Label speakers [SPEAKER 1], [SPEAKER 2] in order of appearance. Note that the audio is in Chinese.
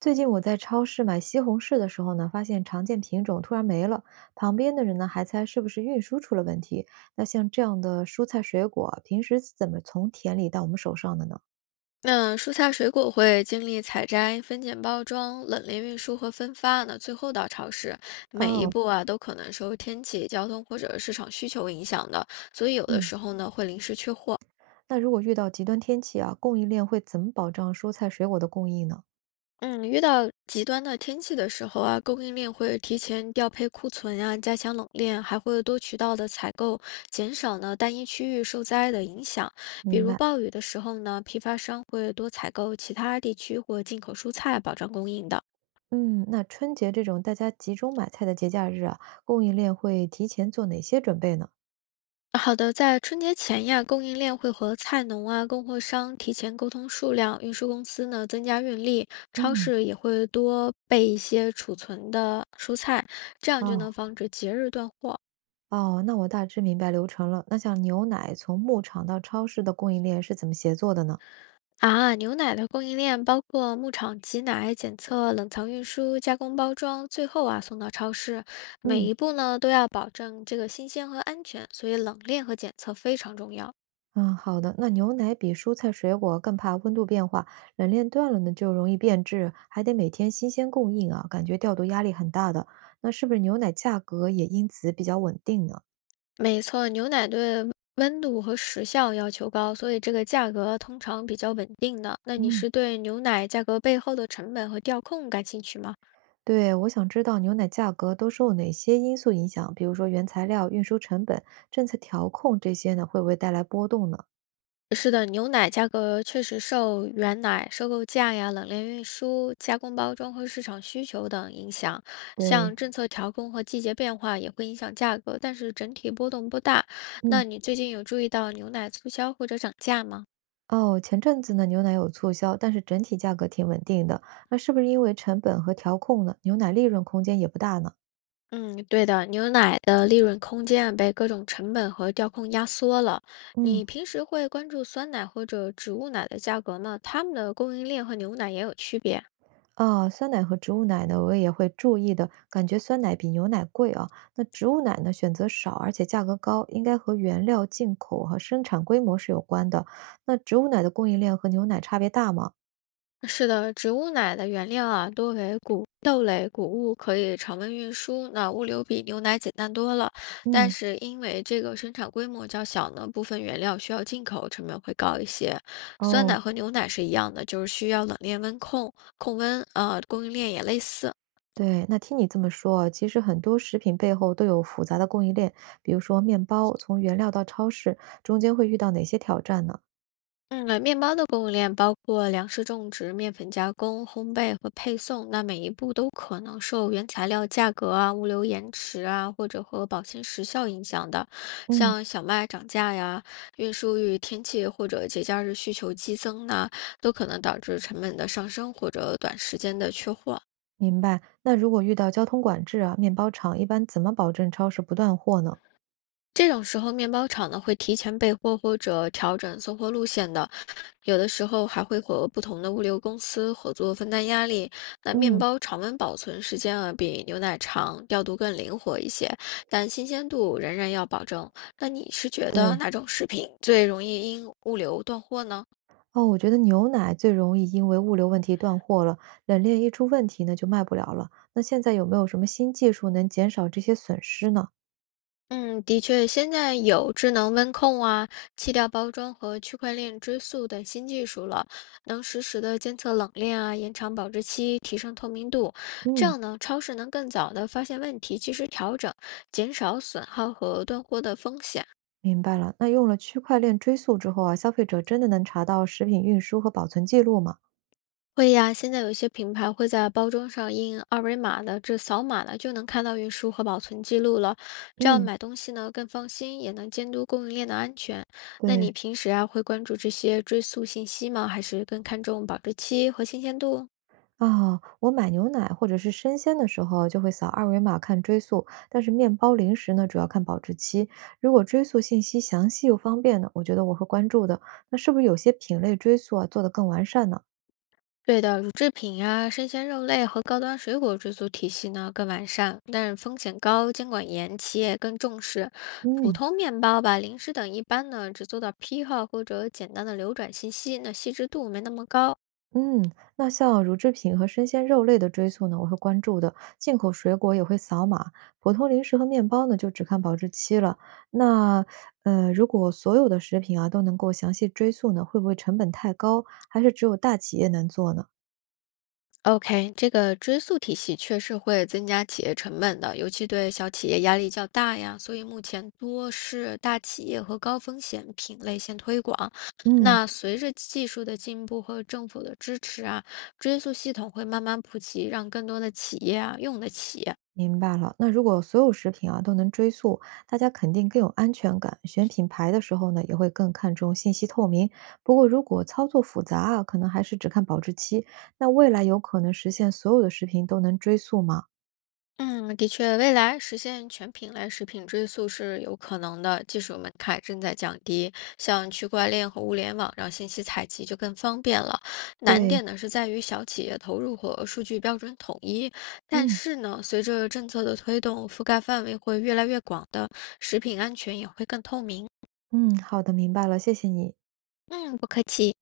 [SPEAKER 1] 最近我在超市买西红柿的时候呢，发现常见品种突然没了，旁边的人呢还猜是不是运输出了问题。那像这样的蔬菜水果，平时是怎么从田里到我们手上的呢？
[SPEAKER 2] 那蔬菜水果会经历采摘、分拣、包装、冷链运输和分发呢，最后到超市。每一
[SPEAKER 1] 哦，
[SPEAKER 2] 步啊，都可能受天气、交通或者市场需求影响的，所以有的
[SPEAKER 1] 嗯，
[SPEAKER 2] 时候呢，会临时缺货。
[SPEAKER 1] 那如果遇到极端天气啊，供应链会怎么保障蔬菜水果的供应呢？
[SPEAKER 2] 嗯，遇到极端的天气的时候啊，供应链会提前调配库存啊，加强冷链，还会多渠道的采购，减少呢单一区域受灾的影响。比
[SPEAKER 1] 明
[SPEAKER 2] 如
[SPEAKER 1] 白。
[SPEAKER 2] 暴雨的时候呢，批发商会多采购其他地区或进口蔬菜，保障供应的。
[SPEAKER 1] 嗯，那春节这种大家集中买菜的节假日啊，供应链会提前做哪些准备呢？
[SPEAKER 2] 好的，在春节前呀，供应链会和菜农啊、供货商提前沟通数量，运输公司呢增加运力，超
[SPEAKER 1] 嗯，
[SPEAKER 2] 市也会多备一些储存的蔬菜，这样就
[SPEAKER 1] 哦。
[SPEAKER 2] 能防止节日断货
[SPEAKER 1] 哦，那我大致明白流程了。那像牛奶从牧场到超市的供应链是怎么协作的呢？
[SPEAKER 2] 啊。牛奶的供应链包括牧场挤奶、检测、冷藏运输、加工包装，最后啊送到超市，每
[SPEAKER 1] 嗯，
[SPEAKER 2] 一步呢都要保证这个新鲜和安全，所以冷链和检测非常重要。
[SPEAKER 1] 嗯，好的。那牛奶比蔬菜水果更怕温度变化，冷链断了呢就容易变质，还得每天新鲜供应啊，感觉调度压力很大的。那是不是牛奶价格也因此比较稳定呢？
[SPEAKER 2] 没错，牛奶对温度和时效要求高，所以这个价格通常比较稳定的。那你
[SPEAKER 1] 嗯，
[SPEAKER 2] 是对牛奶价格背后的成本和调控感兴趣吗？
[SPEAKER 1] 对，我想知道牛奶价格都受哪些因素影响，比如说原材料、运输成本、政策调控这些呢，会不会带来波动呢？
[SPEAKER 2] 是的，牛奶价格确实受原奶、收购价呀、冷链运输、加工包装和市场需求等影响。
[SPEAKER 1] 对。
[SPEAKER 2] 像政策调控和季节变化也会影响价格，但是整体波动不大。那
[SPEAKER 1] 嗯。
[SPEAKER 2] 你最近有注意到牛奶促销或者涨价吗？
[SPEAKER 1] 哦，前阵子呢，牛奶有促销，但是整体价格挺稳定的。那是不是因为成本和调控呢？牛奶利润空间也不大呢？
[SPEAKER 2] 嗯，对的，牛奶的利润空间被各种成本和调控压缩了。
[SPEAKER 1] 嗯，
[SPEAKER 2] 你平时会关注酸奶或者植物奶的价格吗？它们的供应链和牛奶也有区别啊。
[SPEAKER 1] 啊，酸奶和植物奶呢，我也会注意的。感觉酸奶比牛奶贵啊。那植物奶呢，选择少，而且价格高，应该和原料进口和生产规模是有关的。那植物奶的供应链和牛奶差别大吗？
[SPEAKER 2] 是的，植物奶的原料啊多为谷豆类、谷物，可以常温运输，那物流比牛奶简单多了。但
[SPEAKER 1] 嗯，
[SPEAKER 2] 是因为这个生产规模较小呢，部分原料需要进口，成本会高一些。酸
[SPEAKER 1] 哦，
[SPEAKER 2] 奶和牛奶是一样的，就是需要冷链温控控温，供应链也类似。
[SPEAKER 1] 对，那听你这么说啊其实很多食品背后都有复杂的供应链，比如说面包从原料到超市，中间会遇到哪些挑战呢？
[SPEAKER 2] 嗯，面包的供应链包括粮食种植、面粉加工、烘焙和配送，那每一步都可能受原材料价格啊、物流延迟啊，或者和保鲜时效影响的。
[SPEAKER 1] 嗯，
[SPEAKER 2] 像小麦涨价呀、运输与天气或者节假日需求激增呐，都可能导致成本的上升或者短时间的缺货。
[SPEAKER 1] 明白。那如果遇到交通管制啊，面包厂一般怎么保证超市不断货呢？
[SPEAKER 2] 这种时候，面包厂呢会提前备货或者调整送货路线的，有的时候还会和不同的物流公司合作分担压力。那面
[SPEAKER 1] 嗯，
[SPEAKER 2] 包常温保存时间啊比牛奶长，调度更灵活一些，但新鲜度仍然要保证。那你是觉得
[SPEAKER 1] 对，
[SPEAKER 2] 哪种食品最容易因物流断货呢？
[SPEAKER 1] 哦，我觉得牛奶最容易因为物流问题断货了，冷链一出问题呢就卖不了了。那现在有没有什么新技术能减少这些损失呢？
[SPEAKER 2] 嗯，的确，现在有智能温控啊、气调包装和区块链追溯等新技术了，能实时的监测冷链啊，延长保质期，提升透明度。这
[SPEAKER 1] 嗯，
[SPEAKER 2] 样呢，超市能更早的发现问题，及时调整，减少损耗和断货的风险。
[SPEAKER 1] 明白了。那用了区块链追溯之后啊，消费者真的能查到食品运输和保存记录吗？
[SPEAKER 2] 会呀，现在有一些品牌会在包装上印二维码的，这扫码呢就能看到运输和保存记录了。这样
[SPEAKER 1] 嗯，
[SPEAKER 2] 买东西呢更放心，也能监督供应链的安全。那
[SPEAKER 1] 对
[SPEAKER 2] 你平时啊会关注这些追溯信息吗？还是更看重保质期和新鲜度？
[SPEAKER 1] 啊，我买牛奶或者是生鲜的时候，就会扫二维码看追溯，但是面包、零食呢，主要看保质期。如果追溯信息详细又方便呢，我觉得我会关注的。那是不是有些品类追溯啊做得更完善呢？
[SPEAKER 2] 对的，乳制品啊、生鲜肉类和高端水果追溯体系呢更完善，但是风险高，监管严，企业更重视。普
[SPEAKER 1] 嗯，
[SPEAKER 2] 通面包吧、零食等一般呢只做到批号或者简单的流转信息，那细致度没那么高。
[SPEAKER 1] 嗯，那像乳制品和生鲜肉类的追溯呢，我会关注的。进口水果也会扫码，普通零食和面包呢，就只看保质期了。那如果所有的食品啊都能够详细追溯呢，会不会成本太高？还是只有大企业能做呢？
[SPEAKER 2] OK，这个追溯体系确实会增加企业成本的，尤其对小企业压力较大呀。所以目前多是大企业和高风险品类先推广。
[SPEAKER 1] 嗯。
[SPEAKER 2] 那随着技术的进步和政府的支持啊，追溯系统会慢慢普及，让更多的企业啊用得起。
[SPEAKER 1] 明白了，那如果所有食品啊都能追溯，大家肯定更有安全感。选品牌的时候呢，也会更看重信息透明。不过，如果操作复杂啊，可能还是只看保质期。那未来有可能实现所有的食品都能追溯吗？
[SPEAKER 2] 嗯，的确，未来实现全品类食品追溯是有可能的，技术门槛正在降低，像区块链和物联网让信息采集就更方便了。难
[SPEAKER 1] 对，
[SPEAKER 2] 点呢是在于小企业投入和数据标准统一，但
[SPEAKER 1] 嗯
[SPEAKER 2] 是呢，随着政策的推动，覆盖范围会越来越广的，食品安全也会更透明。
[SPEAKER 1] 嗯，好的，明白了，谢谢你。
[SPEAKER 2] 嗯，不客气。